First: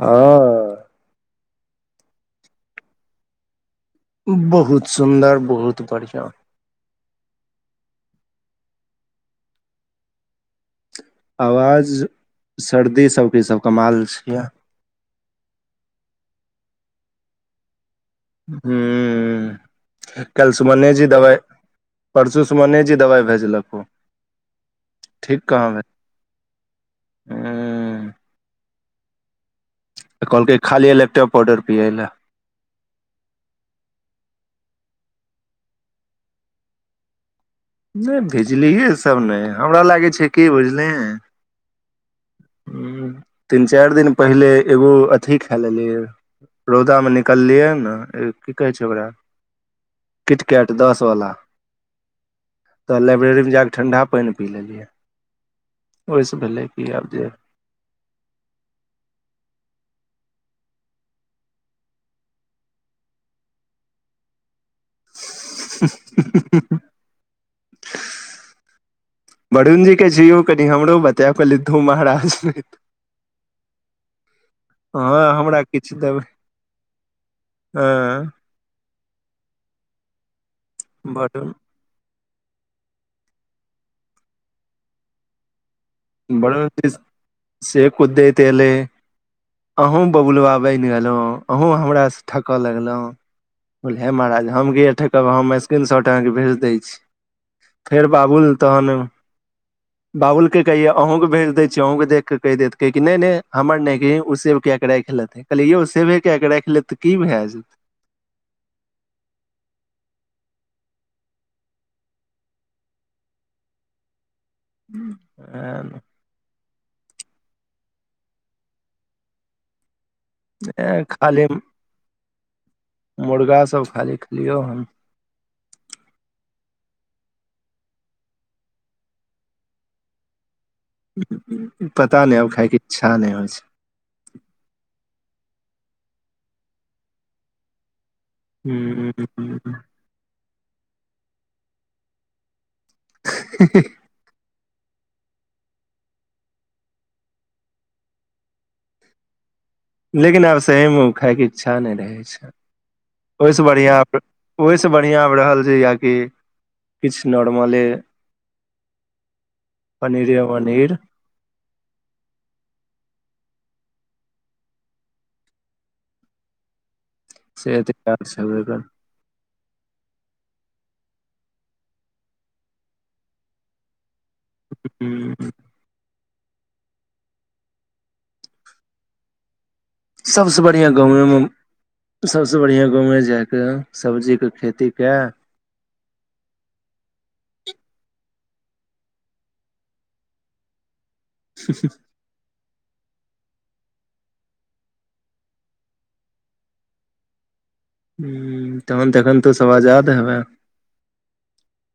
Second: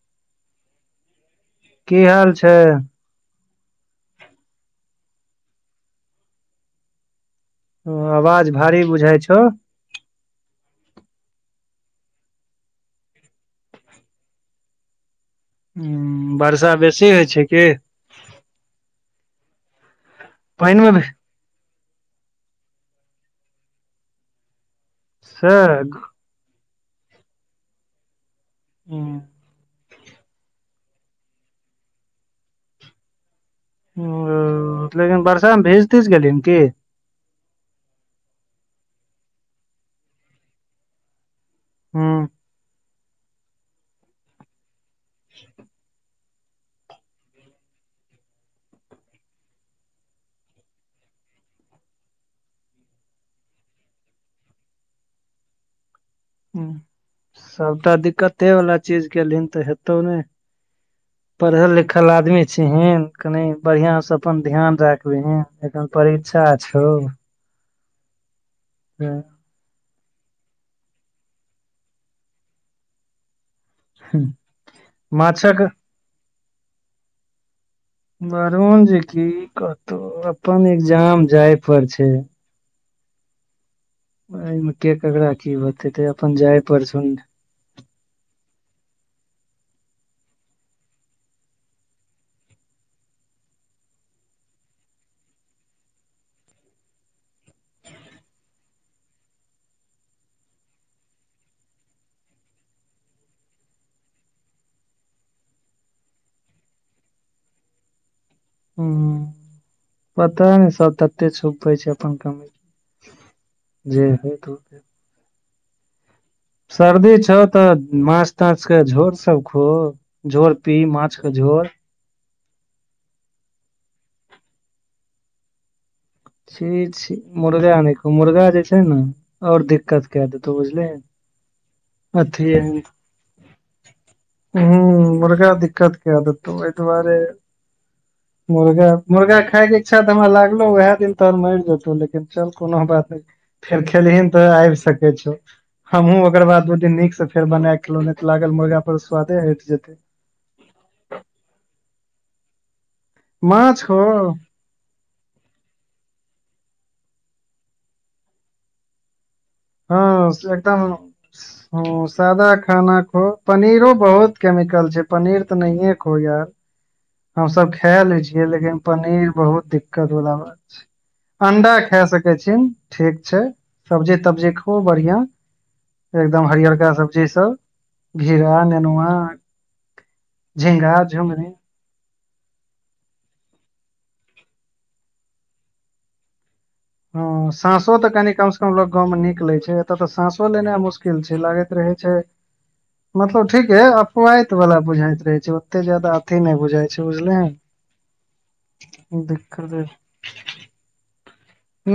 हँ कि हाल छय। बहुत सुन्दर, बहुत बढ़ियां। ओ आवाज भारी बुझाइ छौ। आवाज सर्दी सबके ई सब कमाल छिया। हम्म वर्षा बेसी होइ छै की हम्म कैल पानि सुमने मे जी दबाय परसु सुमने जी दबाइ भेजलकौ, ठीक से कहाँ भे ऐं हम्म त कहलकै खाली एलेक्ट्राल पाउडर पियै लए। ओं लेकिन बर्षा मे भीज-तीज गेलहिन की? नहि भेजलिये सब नहि हमरा लागै छै की भेझले, हँ तीन चारि दिन पहिले एगो अथि खा लेलियै, रौदामे निकललियै ने की कहै छै ओकरा, किटकेट दस वला, तऽ लाइब्रेरीमे ज क ठंडा पानि पी लेलियै, ओहिसँ भेले पियर देह, सबटा दिक्कते ये वला चीज के लिंक तऽ हेतौ ने, पढ़ल लिखल आदमी छी हन कनि बढ़िया से अपन ध्यान राख? तुह एखन परीक्षा छो? [inaudible] हँ वरुणजीके जियौ कनि हमरो बता कहली तू महाराज, हँ माछक हमरा किछु देबै हँ, वरुणजी कतहु अपन एग्जाम वरुण जाय पर छै। आमे क कगरा हाकि [unintelligible] बड़ से कुदतले [unintelligible] अहूँ बबुलबा बनि गेलहुँ अहूँ हमरासँ ठकय लगलहुँ, बोले महाराज हम ठके हमर स्क्रीन शॉट अहाँके भेज दै छी। फेर बाबुल तहन बाबुल के, कहिये अहुूं के भेज देै छीिय अहूं के देख के कहि देत कहै नहि नहि हमर नहि की ओ सेव क के राख लेते। कहलियै यौ सेबे कए कऽ राखि तऽ की भए जेत। ह पता ने सब तते छुपै छै अपन कमी, जे हो त [unintelligible] आ [unintelligible] सर्दी छौ तऽ माछ ताछ के झोर सब खो। झोर पी माछके खाली झोर। मुर्गा सब खाली खेलियों हम छी छी मुर्गा न मुर्गा जे छै ने आओर दिक्कत क देतो बुझलिये। पता नहि आब खायके इच्छा नहि होइ छै। हूँ मुर्गा दिकत के दतौ दुआरे, मुर्गा मुर्गा खायके ह इच्छा तऽ हमरा लागलो उह दिन तोहर मरि जेतौ लेकिन चल कोनो बात नहि। फेर खेलिहन तऽ आबि सकै छ। हमहुँ ओकर बाद दू दिन नीक से फेर बनाय खेलहु नहि तऽ लागल मुर्गा पर स्वादे हट जेते। लेकिन आब सहीमे ओ खायके इच्छा नहि रहै छै ओहिसँ माछ बढ़िआँ। हो ओहिसँ बढ़िआँ आबि रहल छै याकि किछु नॉर्मले, हँ पनीर य एकदम उनीर ह सादा खाना खो पनीरो बहुत केमिकल छै पनीर तऽ नहिे खो यार। हम सब से खाय ले छियै लेकिन पनीर बहुत दिक्क, बात छै अंडा खाय सकै छी ठीक छै। सब्जी तब्जी खूब बढ़आं। एकदम हरियरका सब्जी सब घिरा नेनुआ। सभसँ बढ़िआँ झिंगा गाँवमे। झुमनी सभसँ बढ़िआँ गाँवमे जाय कऽ सब्जीके खेती कऽ हँ साँसो तऽ कनि कम से कम लोक गाँव मे निक लै छै एतऽ तऽ साँसो लेनाइ मुशक किल छै लागैत रहै छै मतलब ठीके अपवाहित वला बुझाइत रहे छै ओते जदा अथी नहि बुझाइ छै बुझलीहीन। हु तहन त अखन तो स आजाद हेबा।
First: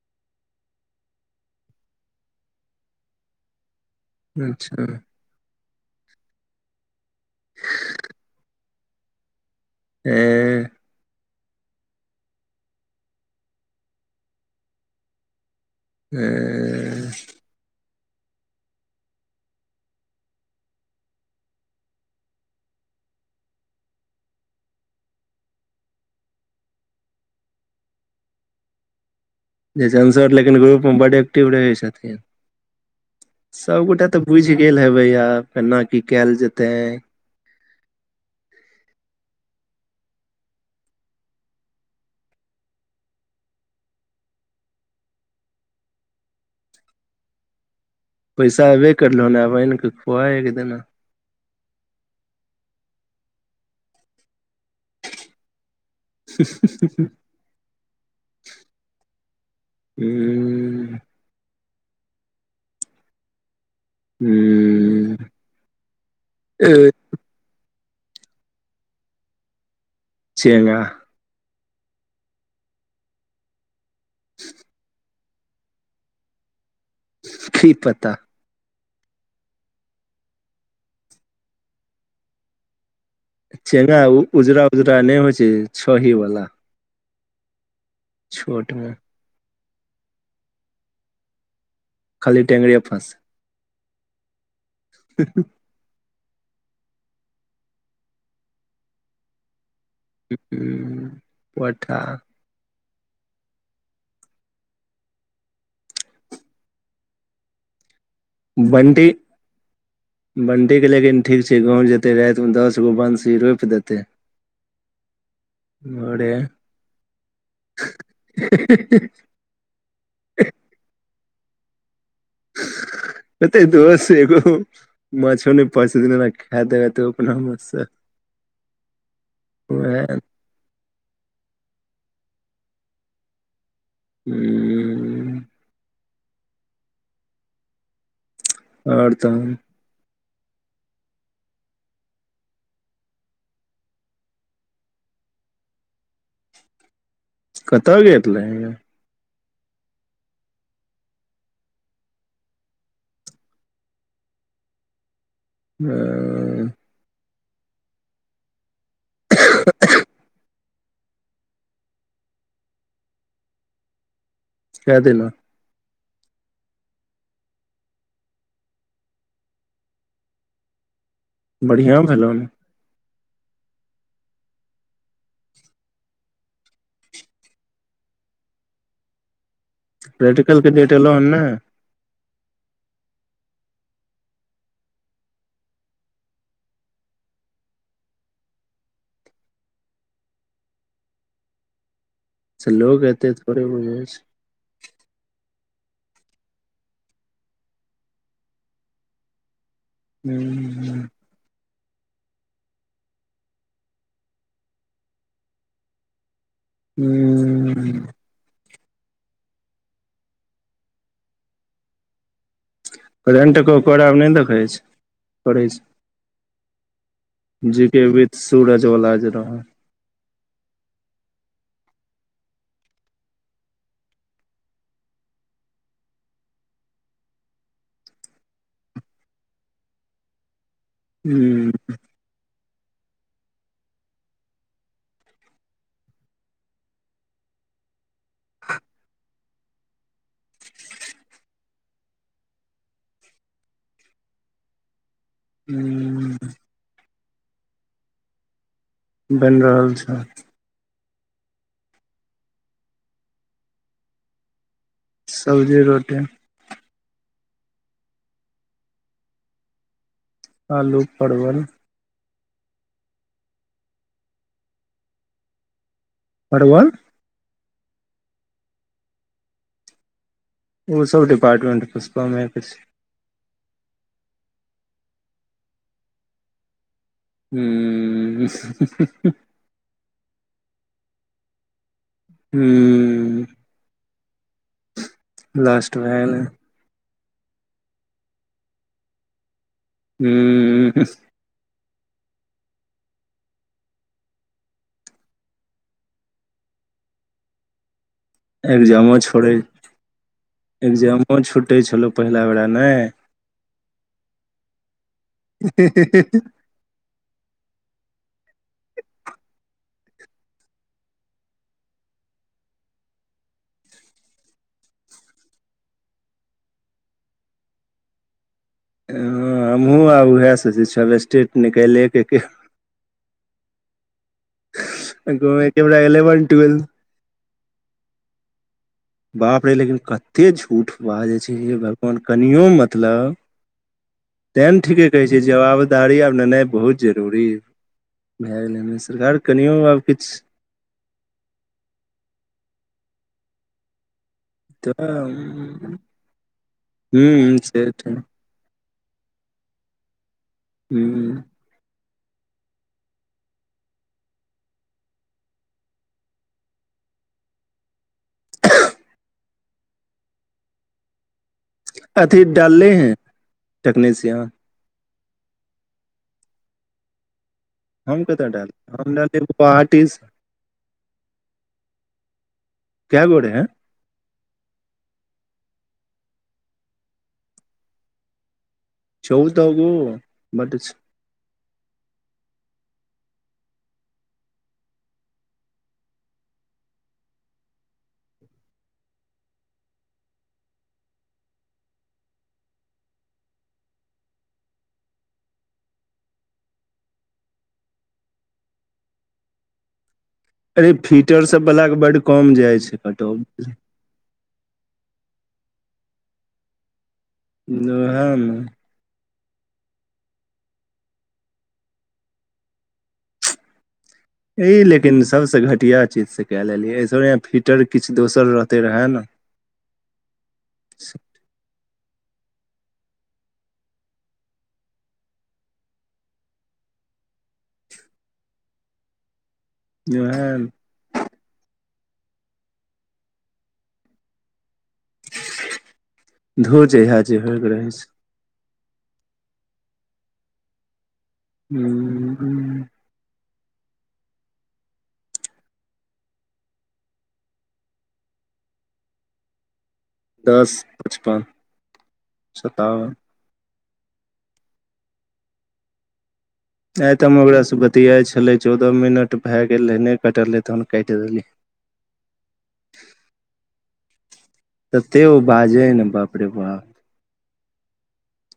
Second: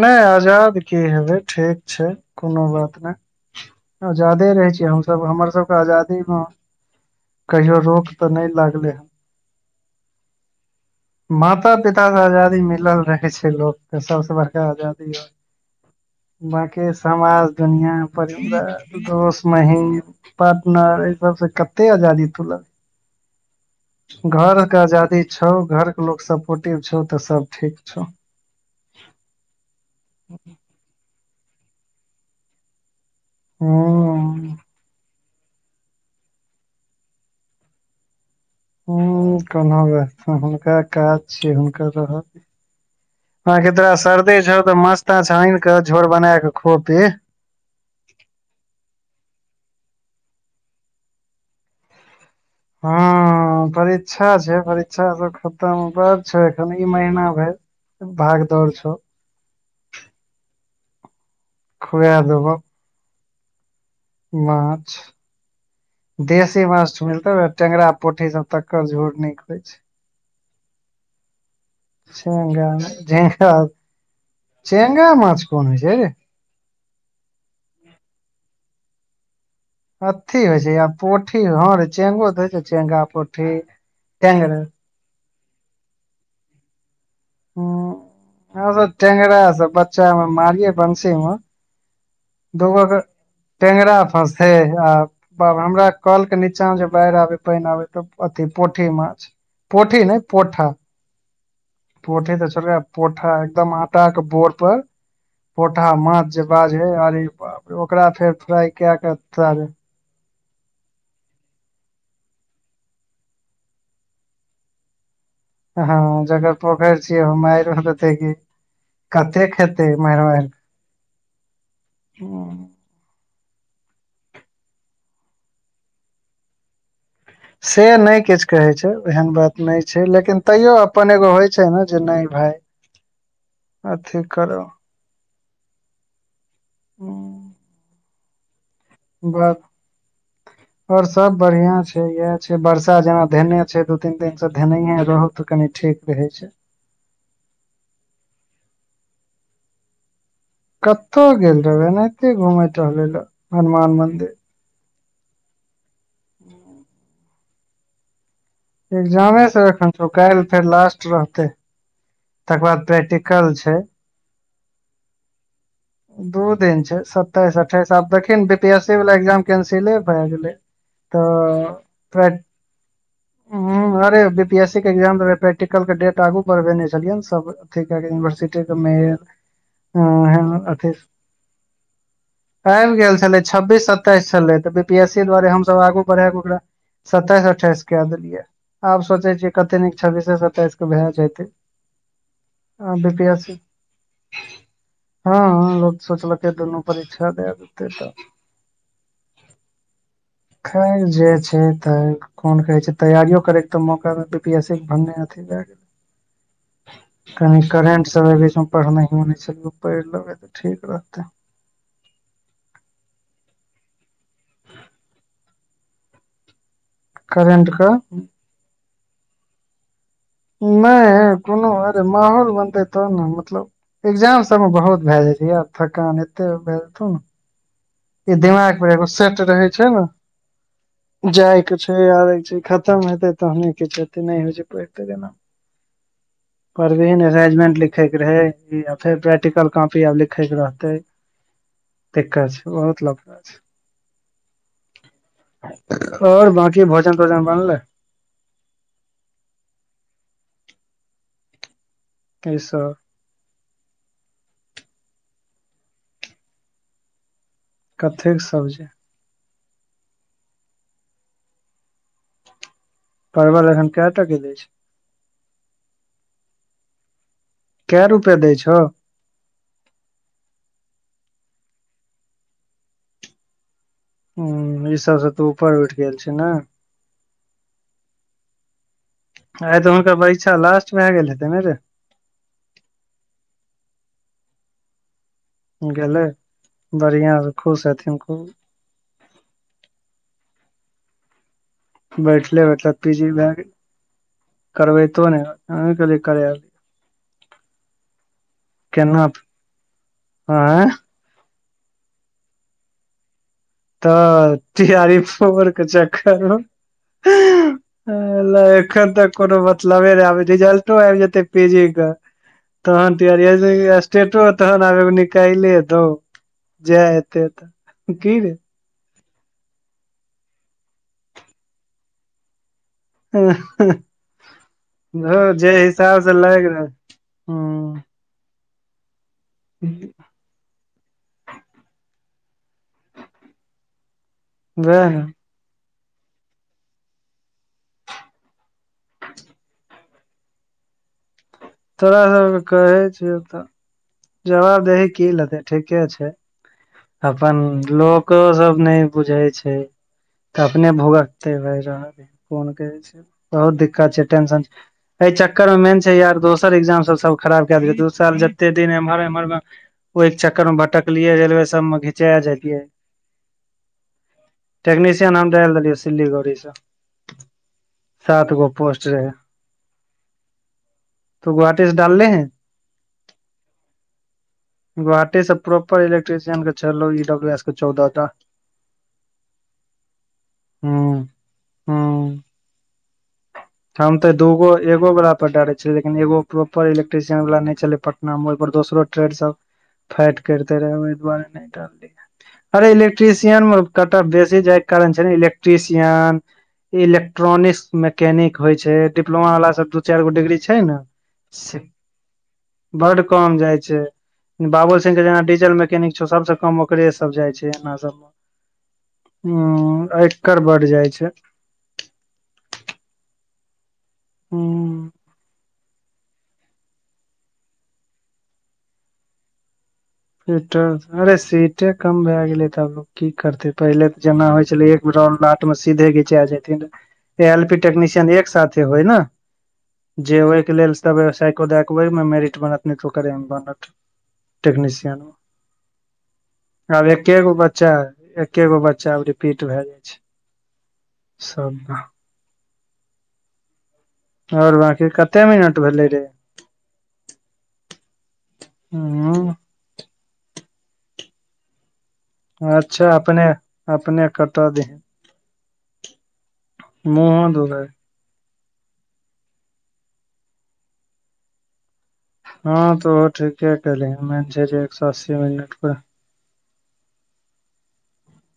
नइ आजाद की हेबै ठीक छै कोनो बात नहि। आजादे रहै अच्छा छीय हमसभ हमर सबके आजादी मे कहियो रोक तऽ नहि लागलै हन। एह। माता पिता स आजादी मिलल रहे छै लोकके सबसे बड़का आजादी वैह ए बाकी समाज दुनिया परिवार दोस महीम पार्टनर एहि सब से कते आजादी तू लग घर के आजादी छौ घर के लोग सपोर्टिव छौ त सब ठीक छौ। [unintelligible] सर लेकिन ग्रुप मे बड एक्टिव रहै छथिन सबगोटा तऽ बुझि हूँ गेल हेबेय आब केना की कयल जेतैय। ह कोना व हुनका काज छिय हुनकर रहऽ दी हँ की तोरा सर्दी छौ तऽ माछ ताछ आन के झोर बना क खो पी। पैसा अबे करलहन आब आनि कऽ खुआ एक दिना। हँ परीक्षा छै परीक्षा सब खतम हुब छौ एखन ई महीना भइर भाग दौड़ छौ। हूँ। खुएै देबो। माछ हूँ देसी ए माछ मिलतो त टेंगड़रा पोठी सब तकर झोर निक होइ छै। चेंगा। चेंगा झेंगा चेंगा माछ कोन होइ छै रे? खी पता। हथी होइ छै य पोठी हँरे चेंगो त होइ छै चेंगा पो चेंगा उजरा उजरा नहि होइ छै छही वला। ह हम सब मे टेंगरा सब बच्चा मे मारिये बंशी मे। खाली टेंगरे दूगो के फस टेंगरा फँसैय आ बा हमरा कॅल के नीचा जे बाढ़ि आबे पानि आबे तऽ अथी पोठी माछ पोठी नै पोठा। पोठा पोठी तऽ छोटका पोठा एकदम आटा के बोर पर पोठा माछ जे बाजैय आरे बाप रे ओकरा फेर फ्राई कए बंटी के तर बंटीके लेकिन ठीक छै गाँँव जेतै रातिमे दसगो बंशी रोपि देतै हँ जकर पोखर छिय मायरो देते की कतेक खेत ते मैरमैर एते दोस एगो मछो नहि फंस [unintelligible] ने खाय देब तऽ अपना मत से नहि किछ कहै छै एहन बात नहि छै उएह लेकिन तैयो अपन एगो होइ छै ने जे नहि भाय अथी करो हु। आओर ब तहन और सब बढ़िया छै येह छै वर्षा जेना धेने छै दू तीन दिन स धेनेये रहौ त कनि ठीक रहै छै। कतऽ गेल रहै? कत्ता गेल रहबै एनाहिते घुमय टहले लै हनुमान मंदिर। वै ईग्जमे सब एखन छौ काएल फेर लास्ट ट रहतै तकर बाद प्रैक्टिकल छै। कै दीना दू दिन छै, सत्ताइस, अठाइस आब देखी नै बी पी एस सी वला इग्जाम कैंसिले भै गेलै तऽ बढ़िया भेलौ प्रैक ने हां रे बी पी एस सी के एग्जाम रहे प्रैक्टिकल के डेट आगू बढ़बेने छलियै न सब अथी कै के यूनिवर्सिटी के मे प्रैक्टिकल के डेट एलो हन नै? ऐब गेल छलै छब्बीस सत्ताइस छलै तऽ बी पी एस स दुआरे हम सब आगू बढ़े के ओकरा सताएस-अठाएस के देलियै आब सोचे छियै कते नीक छब्बीसे सत्ताइस के भए जेतै से आब लोग बी पी एते एस सी थोड़े बुझै छै हां-हां लोक सोचलकै दुनू परीक्षा देए देतै तै खैर जे छय तें कोन कहे छै तैयारियो करे के त मौका बी पी एस सी के भने अथी भै गैल। कनी करेंट सब ऐ बीच में पढ़नाहियौ नै छेलिए पढ़ लेबै तऽ ठीक रहते करेंट के ओकर आब नै देखय छी, पढ़ें छी। जी के विथ सूरजवला जे रहे नै कुनू अरे माहौल बनतै तब नै मतलब एग्जाम सब मे बहुत भै जाए छै यार थकान एते भै जेतौ नै ई दिमाग पर एगो सेट रहै छै नै जाय के छै। फेर आबै छै, खत्म हेतै तहने किछ हेते नै होइ छै पैढ़ तैढ़ ऐना परभी नै अरेंजमेंट लिखे के रहै ई अ फेर प्रैक्टिकल कॉपी आब लिखे के रहते। दिक्कत छै, बहुत लफरा छै। और बाकी भोजन-तोजन बनले? बैन रहल छै। की सब? सब्जी-रोटी। कथी के सब्जी? आलू परवल परवल ऐखन कै टका दै छै। परवल कै रुपया दै छौ? उ सब डिपार्मेन्ट पुछतो हम नै पूछै छीयै। हूं ई सबसे तू ऊपर उठ गेल छी नै? हूँ आय तऽ हुनकर परीक्षा लास्ट भै गेल हेते नै रे हूँ। लास्ट भए गेलै बढ़ियां से खुश हेथिन खूब। [unintelligible] बैठले मतलब पी जी बारे, करबैत न अही। [unintelligible] एगजामो केना छोड़े आँय एग जाम, ओ छुटै छलौ पहिला बेला नै। त तैयारी एक सो वर्क क चेक हँ एलो। लखन तक कोनो मतलबे न आबै जिजल्टो आइब जेतै पीजी के। तहन [unintelligible] स्टेट तहन आब निकाइलै दौ, जेए हेते त की गे, ह हमहहुँ आब उहै सोचे छी अब स्टेट निकाएलै केके। जे बेरा हिसाब स इलेवन लाइगर, ट्वेल्थ उम्म। बाप रहे लेकिन कते झूठ वाजै छिहि भगवान कनियो मतलब, टें वएह ठीके ने कहै छै जवाबदारी और लेनाय बहुत जरूरी यै। [unintelligible] कनियो आब किछ, तोरा [unintelligible] कहे छ त जवाब तऽ देही की लगे ठीके छै। हूँ अपन से तऽ लोको सब नय बुझैए छै। त अपने हुँ भुगकते [unintelligible] बहुत दिक्कत छै टेंशन, एय चक्कर मे मेन छै यार दोसर एग्जाम सब सब खराब क [unintelligible] दोसर जते दिन एमहर एमहर मे, ओए एक चक्कर मे भटकलियै रेलवे सबमे घिचेए अथी जैतियै। डालले हैं टेक्नीशियन टेक्नीशियन हम दे देलिय सिल्लीगोड़ीसँ। हम कतअ रहे डाली आर्टिस्, तु गुहाटीस डालली है। क्य घोड़े है। गोहाटीसँ प्रॉपर इलेक्ट्रिशियन के छल ईडब्ल्यू एस के चौदह टा। चौ दगू बड छै। हूं हूं हम ते दूगो एगो वलाा पर डारे छलियै [unintelligible] एगो प्रोपर इलेक्ट्रिशियन वाल नै छले। ना हम ओइ पर दोसरो ट्रेड सब फाइट करिते रहे। [unintelligible] अरे इलेक्ट्रिशियन मे कत बेसी जाय कारण छै ने इलेक्ट्रिशियन। इलेक्ट्रॉनिक्स मैकेनिक होय छै डिप्लो वाला सब दू चार गो डिग्री, छै ने, फीचर सब से बला के बड कम जाइ छै बड कतौ कम जाय छै। बाबुल सिंह के जेना डीजल मैकेनिक छौ सबस कम ओकरे सब जाय छै एना वएह सबमे। ने उम्म एकड़ बड जाय छै। ई ह लेकिन सबसँ घटिया चीजसँ कए लेलियै एहिसहाँ फिटर किछु दोसर रहते रहए ने, फिटर अरे सीटे कम भै गेलै त, की करते पहिले त जेना होय छलैया [unintelligible] आठ मे सीधे घिचा जेथिन। एल पी‌ टेक्निशियन एक साथे होइ ना। जे वएह ओके लेल, [unintelligible] धो आब जहिया जे एके गो होयके बच्चा रहे छै है। एके गो बच्चा रिपीट भ जायै छै सबमे। ह आओर बकी कते मिनट भेले रे। हँ। दस पचपन। अच्छा सतावन अपने अपने कत द है। आइ त हम मुँहो ओकरासँ दुखाय बतियाइ छलै चौदह मिनट भए गेल रहै नहि कटल रहै तखन काइट देलियै। हँ त ओ ठीके केलही मेन छैय जे एक सौ अस्सी मिनट पे अरे वाह।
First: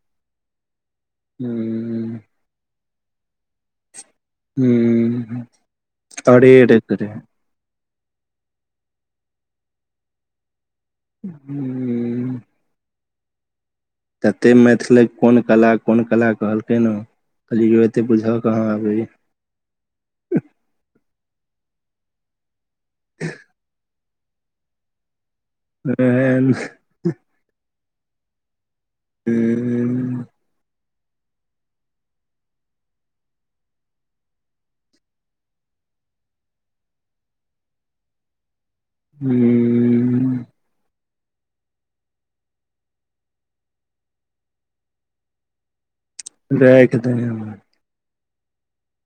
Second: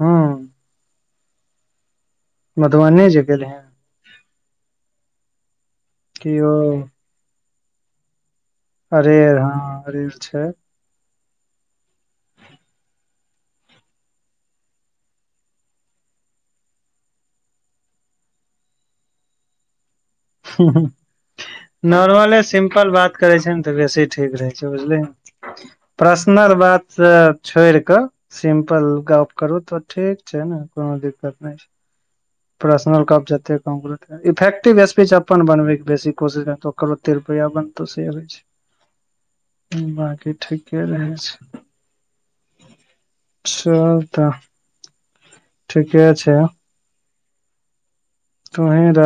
हँ। हू। मधुबनी जे गेलहीं। हुं कि ओ अरेर [unintelligible] अरेर हँ अरेर छैय। हू। अतेक मैथिलक कोन कला, कोन कला कहलकै न। अभी एते बुझऽ कहाँ अबैये। नॉर्मले सिम्पल बात करै छैय ने त बेसी ठीक रहै छैय बुझली। एहेन पर्सनल बात से छोइड़ क सिम्पल गप करू त हूं ठीक छैय ने कोनो दिक्कत नय छैय। पर्सनल गप जते कम करू तते इफेक्टिव स्पीच अपन बनबय के बेसी कोशिश करतौ ओकर ओते रुपैया बनतौ शेयर होइ छैय। हू। बाकी ठीके रहै छैय। चल त ठीके छैय। [unintelligible] तोहीं र